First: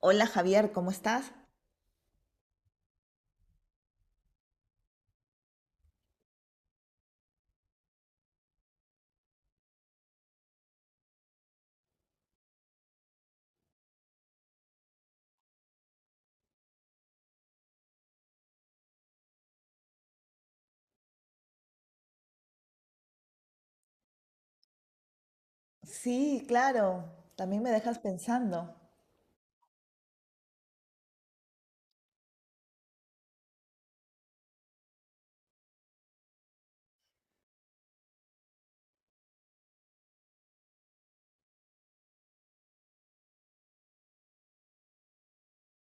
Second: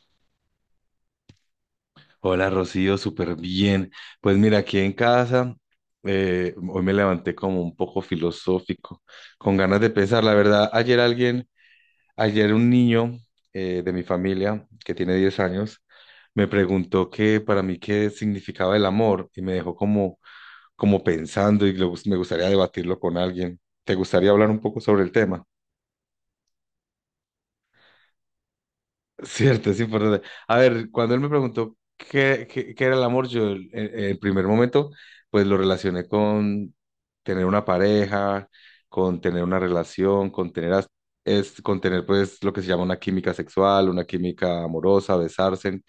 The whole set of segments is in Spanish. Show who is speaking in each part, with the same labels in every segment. Speaker 1: Hola Javier, ¿cómo estás?
Speaker 2: Hola Rocío, súper bien. Pues mira, aquí en casa, hoy me levanté como un poco filosófico, con ganas de pensar. La verdad, ayer un niño de mi familia, que tiene 10 años, me preguntó que para mí qué significaba el amor y me dejó como pensando y me gustaría debatirlo con alguien. ¿Te gustaría hablar un poco sobre el tema?
Speaker 1: Sí, claro, también me dejas pensando.
Speaker 2: Cierto, es importante. A ver, cuando él me preguntó qué era el amor, en el primer momento, pues lo relacioné con tener una pareja, con tener una relación, con tener pues lo que se llama una química sexual, una química amorosa, besarse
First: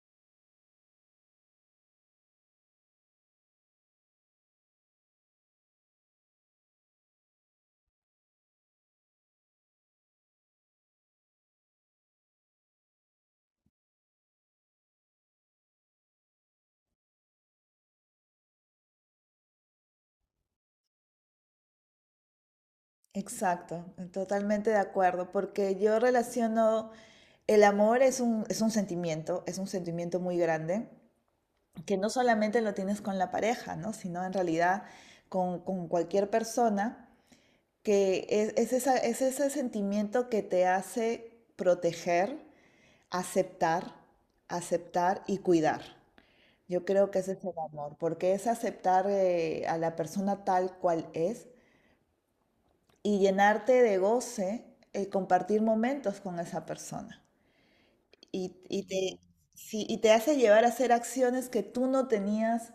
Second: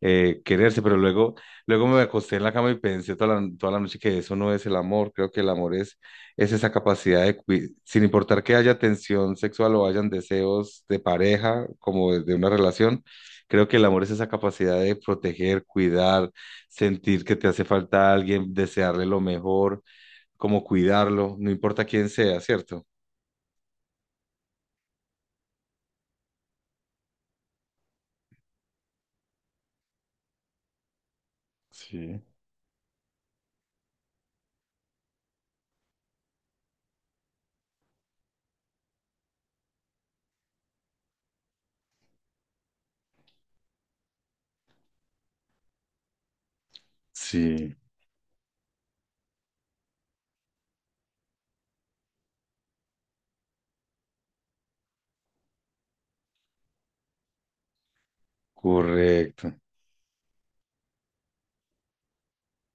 Speaker 2: eh, quererse, pero luego me acosté en la cama y pensé toda la noche que eso no es el amor, creo que es esa capacidad de sin importar que haya tensión sexual o hayan deseos de pareja, como de una relación, creo que el amor es esa capacidad de proteger, cuidar, sentir que te hace falta a alguien, desearle lo mejor, como cuidarlo, no importa quién sea, ¿cierto?
Speaker 1: Exacto, totalmente de acuerdo, porque yo relaciono el amor es un sentimiento, es un sentimiento muy grande, que no
Speaker 2: Sí,
Speaker 1: solamente lo tienes con la pareja, ¿no? Sino en realidad con cualquier persona, que es ese sentimiento que te hace proteger, aceptar, aceptar y cuidar. Yo creo que ese es el
Speaker 2: sí.
Speaker 1: amor, porque es aceptar a la persona tal cual es y llenarte de goce el compartir momentos con esa persona. Y, y te,
Speaker 2: Correcto.
Speaker 1: sí, y te hace llevar a hacer acciones que tú no tenías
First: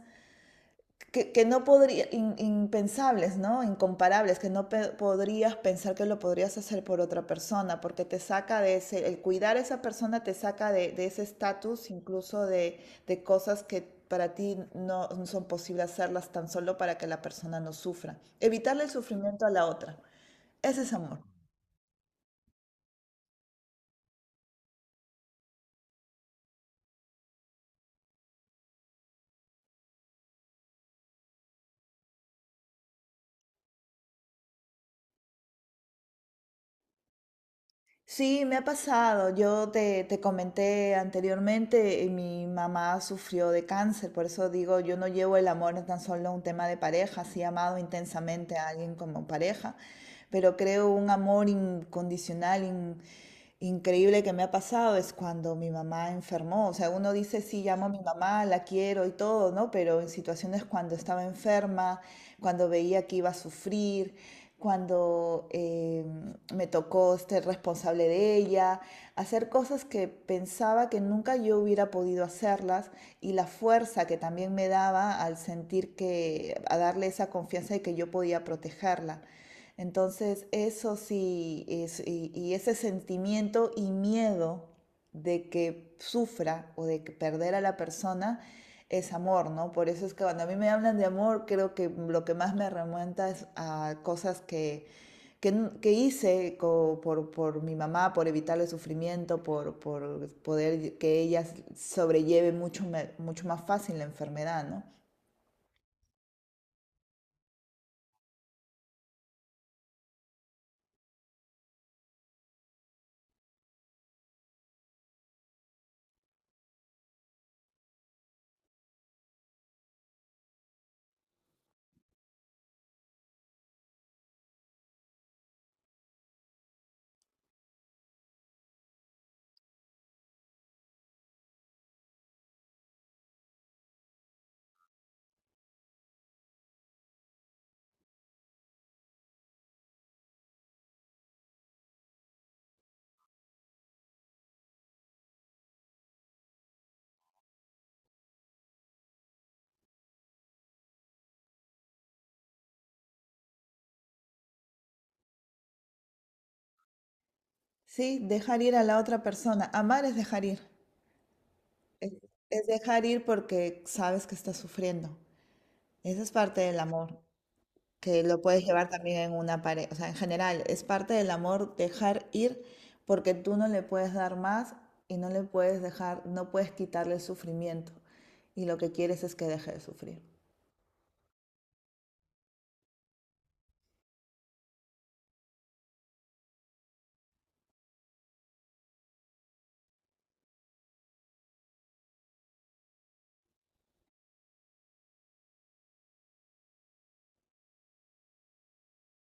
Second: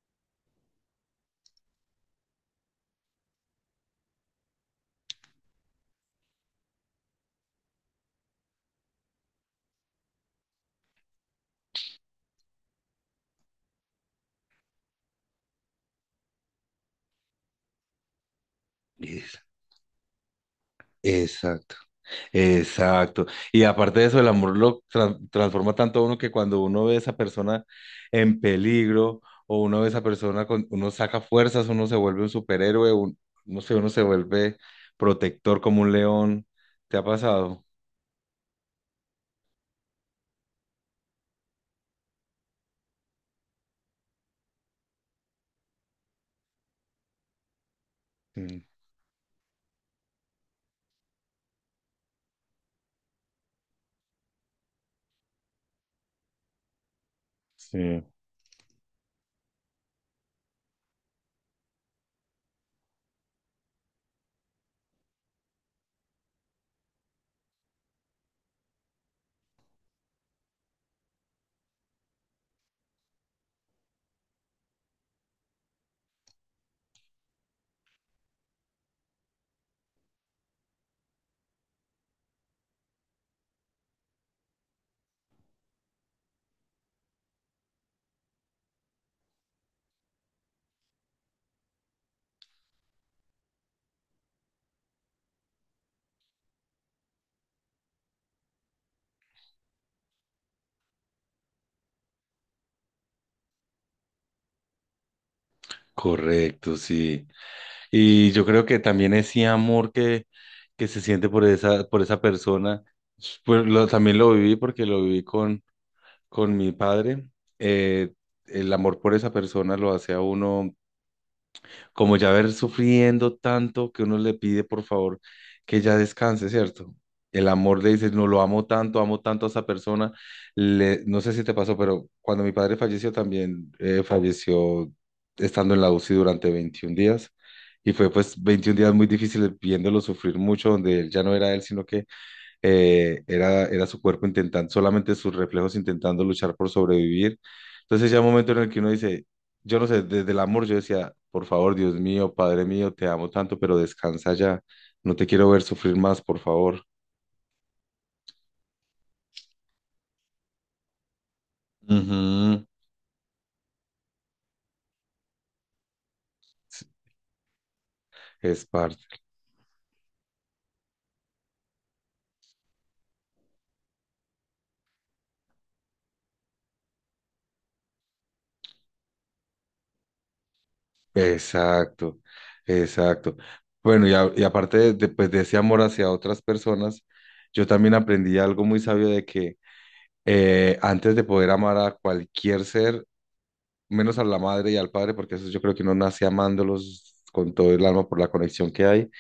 Speaker 1: que no podría, in- impensables, ¿no? Incomparables, que no pe- podrías pensar que lo podrías hacer por otra persona, porque te saca de ese, el cuidar a esa persona te saca de ese estatus, incluso de cosas que para ti no son posibles hacerlas tan solo para que la persona no sufra. Evitarle el
Speaker 2: Es-
Speaker 1: sufrimiento a la otra. Ese es amor.
Speaker 2: Exacto. Exacto. Y aparte de eso, el amor lo transforma tanto a uno que cuando uno ve a esa persona en peligro o uno ve a esa persona, uno saca fuerzas, uno se vuelve un superhéroe, no sé, uno se vuelve protector como un león. ¿Te ha pasado?
Speaker 1: Sí, me ha pasado. Te comenté anteriormente, mi mamá sufrió de cáncer, por eso digo, yo no llevo el amor tan solo a un tema de pareja, sí he amado intensamente
Speaker 2: Mm,
Speaker 1: a alguien como pareja, pero creo un amor incondicional, increíble que me ha pasado es cuando mi mamá enfermó. O sea, uno dice, sí, llamo a mi
Speaker 2: sí.
Speaker 1: mamá, la quiero y todo, ¿no? Pero en situaciones cuando estaba enferma, cuando veía que iba a sufrir, cuando... me tocó ser responsable de ella, hacer cosas que pensaba que nunca yo hubiera podido hacerlas y la fuerza que también me daba al sentir que, a darle esa confianza de que yo podía protegerla. Entonces, eso sí, es ese sentimiento y miedo de que sufra o de que perder a la persona, es amor, ¿no? Por eso es que cuando a mí me hablan de amor, creo que lo que más me remonta es a cosas que, que hice por mi mamá, por evitarle sufrimiento, por poder que ella sobrelleve mucho más fácil la enfermedad, ¿no?
Speaker 2: Correcto, sí. Y yo creo que también ese amor que se siente por por esa persona, pues también lo viví porque lo viví con mi padre, eh, el amor por esa persona lo hace a uno como ya ver sufriendo tanto que uno le pide por favor que ya descanse, ¿cierto? El amor le dice, no lo amo tanto a esa persona. No sé si te pasó, pero cuando mi padre falleció también falleció estando en la UCI durante 21 días. Y fue pues 21 días muy difíciles viéndolo sufrir mucho, donde él ya no era él, sino que era su cuerpo intentando, solamente sus reflejos intentando luchar por sobrevivir. Entonces ya un momento en el que uno dice, yo no sé, desde el amor yo decía, por favor, Dios mío, Padre mío, te amo tanto, pero descansa ya, no te quiero ver sufrir más, por favor.
Speaker 1: Sí, dejar ir a la otra persona. Amar es dejar ir. Es,
Speaker 2: Ujú.
Speaker 1: es dejar ir porque sabes que está sufriendo. Esa es parte del amor. Que lo puedes
Speaker 2: Es
Speaker 1: llevar también
Speaker 2: parte.
Speaker 1: en una pareja. O sea, en general, es parte del amor dejar ir porque tú no le puedes dar más y no le puedes dejar, no puedes quitarle el sufrimiento. Y lo que quieres es que deje de sufrir.
Speaker 2: Exacto, exacto. Bueno, y aparte pues, de ese amor hacia otras personas, yo también aprendí algo muy sabio de que antes de poder amar a cualquier ser, menos a la madre y al padre, porque eso yo creo que uno nace amándolos con todo el alma por la conexión que hay.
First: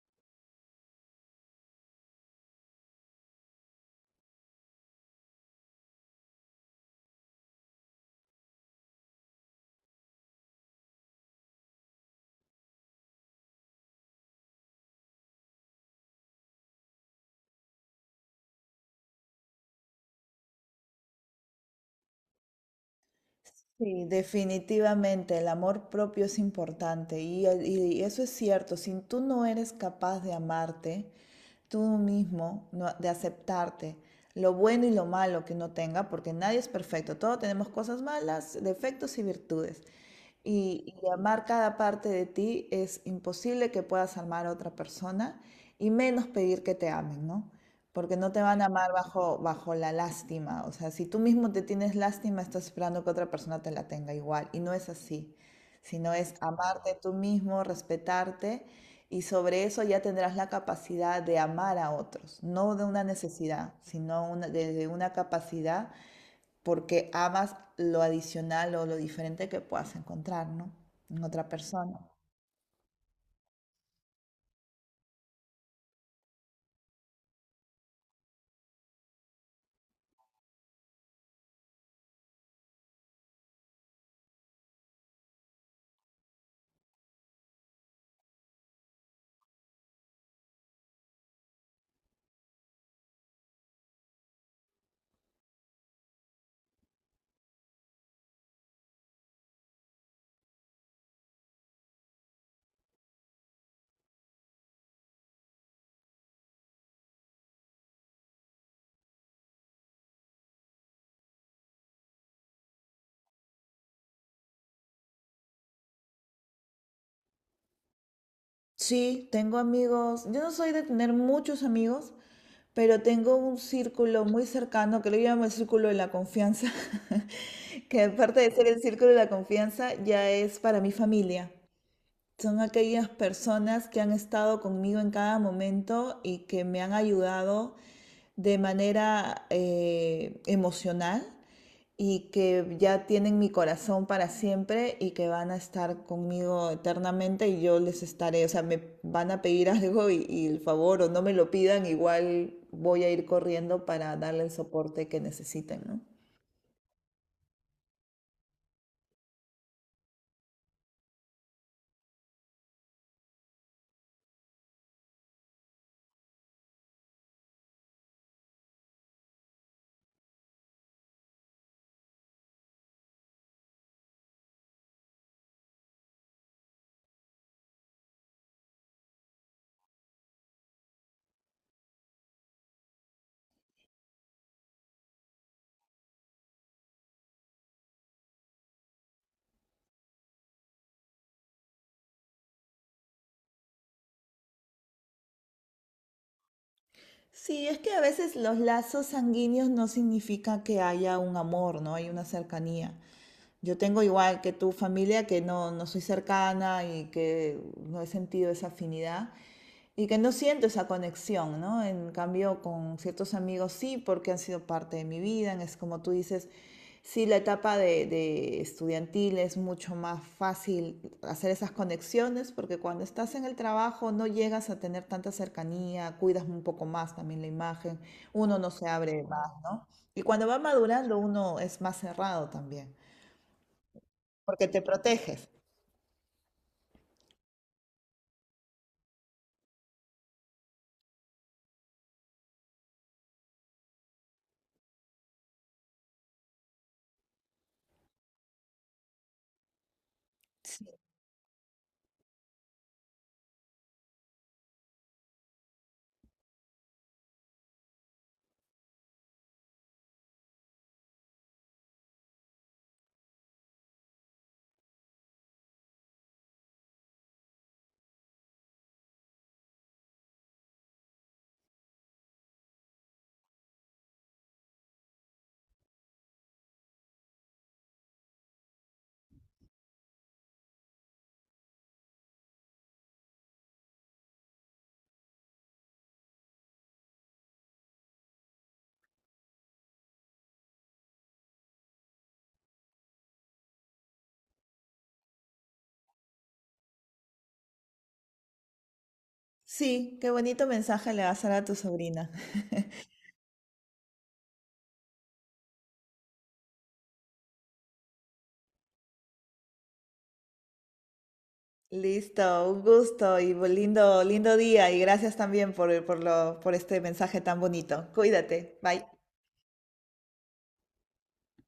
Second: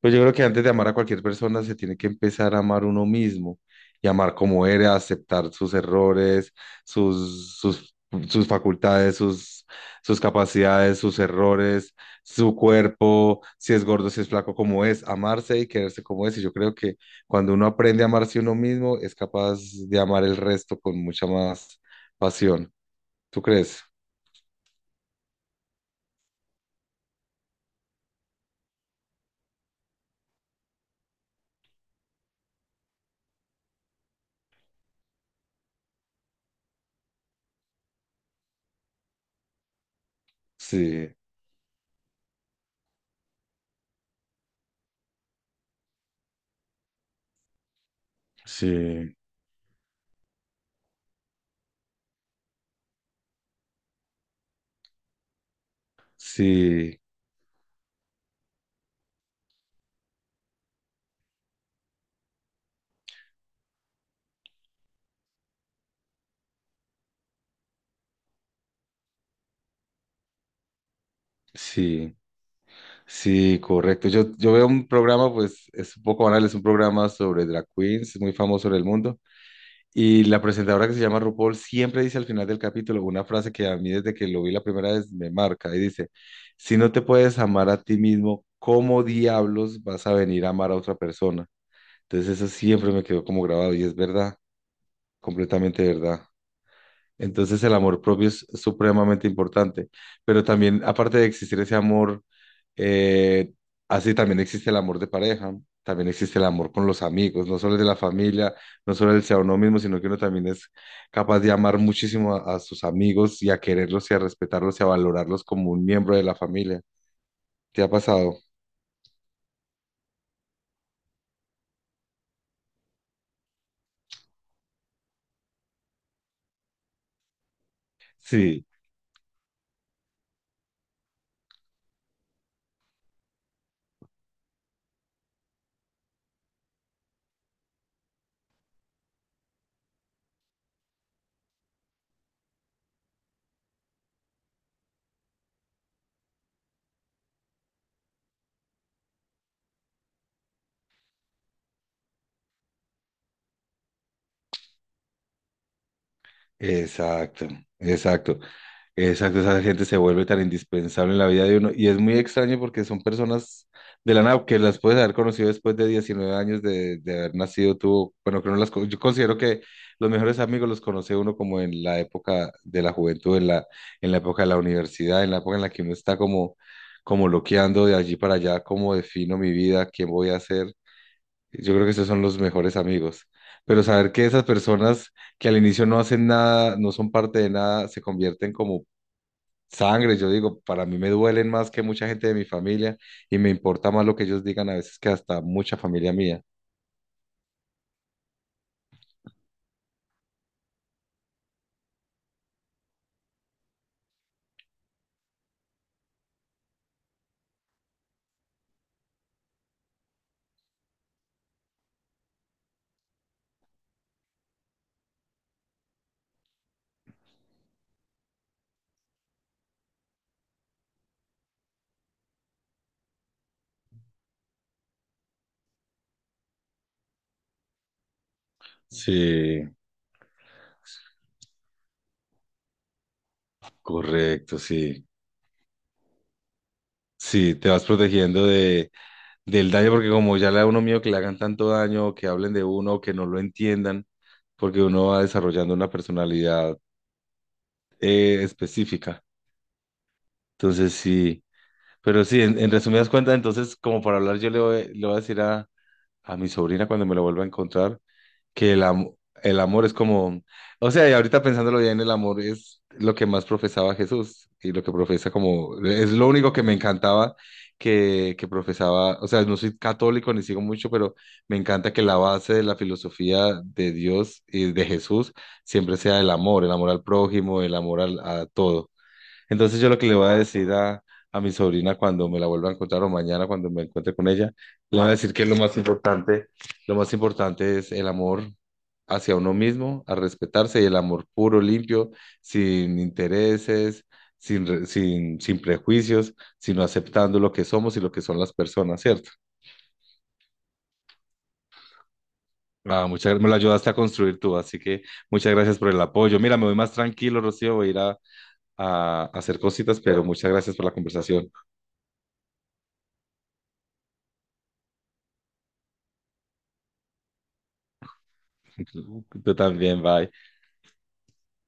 Speaker 2: Pero yo creo que antes de amar a cualquier persona se tiene que empezar a amar uno mismo y amar como eres, aceptar sus errores, sus, sus, sus facultades, sus capacidades, sus errores, su cuerpo, si es gordo, si es flaco, como es, amarse y quererse como es. Y yo creo que cuando uno aprende a amarse uno mismo, es capaz de amar el resto con mucha más pasión. ¿Tú crees?
Speaker 1: Sí, definitivamente el amor propio es importante y, y eso es cierto, si tú no eres capaz de amarte tú mismo, de aceptarte lo bueno y lo malo que no tenga, porque nadie es perfecto, todos tenemos cosas malas, defectos y virtudes. Y
Speaker 2: Sí.
Speaker 1: amar cada parte de ti es imposible que puedas amar a otra persona y menos pedir que te amen, ¿no? Porque no te van a
Speaker 2: Sí,
Speaker 1: amar bajo la lástima. O sea, si tú mismo te tienes lástima, estás esperando que otra persona te la tenga igual. Y no es así, sino es amarte
Speaker 2: sí,
Speaker 1: tú mismo, respetarte y sobre eso ya tendrás la capacidad de amar a otros. No de una necesidad, desde una capacidad porque amas lo adicional o lo diferente que puedas encontrar, ¿no? En otra persona.
Speaker 2: sí, sí, correcto. Yo veo un programa, pues es un poco banal, es un programa sobre drag queens, muy famoso en el mundo. Y la presentadora que se llama RuPaul siempre dice al final del capítulo una frase que a mí desde que lo vi la primera vez me marca y dice, si no te puedes amar a ti mismo, ¿cómo diablos vas a venir a amar a otra persona? Entonces eso siempre me quedó como grabado y es verdad, completamente verdad. Entonces el amor propio es supremamente importante, pero también aparte de existir ese amor, eh, así también existe el amor de pareja, también existe el amor con los amigos, no solo el de la familia, no solo el sea uno mismo, sino que uno también es capaz de amar muchísimo a sus amigos y a quererlos y a respetarlos y a valorarlos como un miembro de la familia. ¿Te ha pasado?
Speaker 1: Sí, tengo amigos. Yo no soy de tener muchos amigos, pero tengo un círculo muy cercano que lo llamo el círculo de la confianza, que aparte de ser
Speaker 2: Sí,
Speaker 1: el círculo de la confianza, ya es para mi familia, son aquellas personas que han estado conmigo en cada momento y que me han ayudado de manera emocional y que ya tienen mi corazón para siempre y que van a estar conmigo eternamente y yo les estaré, o sea, me van a pedir algo y el favor o no me lo pidan, igual voy a ir corriendo para darle el soporte que necesiten, ¿no?
Speaker 2: exacto, exacto. Exacto, esa gente se vuelve tan indispensable en la vida de uno y es muy extraño porque son personas de la nada que las puedes haber conocido después de 19 años de haber nacido tú. Bueno, que no las, yo considero que los mejores amigos los conoce uno como en la época de la juventud, en la época de la universidad, en la época en la que uno está como loqueando de allí para allá, cómo defino mi vida, quién voy a ser. Yo creo que esos son los mejores amigos. Pero saber que esas personas que al inicio no hacen nada, no son parte de nada, se convierten como sangre, yo digo, para mí me duelen más que mucha gente de mi familia y me importa más lo que ellos digan a veces que hasta mucha familia mía.
Speaker 1: Sí, es que a veces los lazos sanguíneos no significa que haya un amor, ¿no? Hay una cercanía. Yo tengo igual que tu familia que no, no soy cercana y que no he sentido esa afinidad, y que no siento esa conexión, ¿no? En cambio, con ciertos amigos sí, porque han sido parte de mi vida. Es como tú dices, sí, la etapa de estudiantil es mucho más fácil hacer esas conexiones, porque cuando estás en el trabajo no llegas a tener tanta cercanía, cuidas un poco más también la imagen, uno no se abre más,
Speaker 2: Sí,
Speaker 1: ¿no? Y cuando va madurando uno es más cerrado también,
Speaker 2: correcto,
Speaker 1: porque te
Speaker 2: sí.
Speaker 1: proteges.
Speaker 2: Sí, te vas protegiendo del daño porque como ya le da uno miedo que le hagan tanto daño, o que hablen de uno, o que no lo entiendan, porque uno va desarrollando una personalidad específica. Entonces, en resumidas cuentas, entonces, como para hablar, le voy a decir a mi sobrina cuando me la vuelva a encontrar que el amor es como, o sea, y ahorita pensándolo bien, el amor es lo que más profesaba Jesús y lo que profesa como, es lo único que me encantaba que profesaba, o sea, no soy católico ni sigo mucho, pero me encanta que la base de la filosofía de Dios y de Jesús siempre sea el amor al prójimo, el amor a todo. Entonces yo lo que le voy a decir a mi sobrina cuando me la vuelva a encontrar o mañana cuando me encuentre con ella, le voy a decir que lo más importante es el amor hacia uno mismo, a respetarse y el amor puro, limpio, sin intereses, sin prejuicios, sino aceptando lo que somos y lo que son las personas, ¿cierto?
Speaker 1: Sí, qué bonito mensaje le vas a dar a tu sobrina.
Speaker 2: Ah, muchas gracias, me lo ayudaste a construir tú, así que muchas gracias por el apoyo. Mira, me voy más tranquilo, Rocío, voy a ir a hacer cositas, pero muchas gracias por la conversación.
Speaker 1: Listo, un gusto y lindo, lindo día y gracias también por este mensaje tan bonito. Cuídate, bye.
Speaker 2: Tú, también, bye.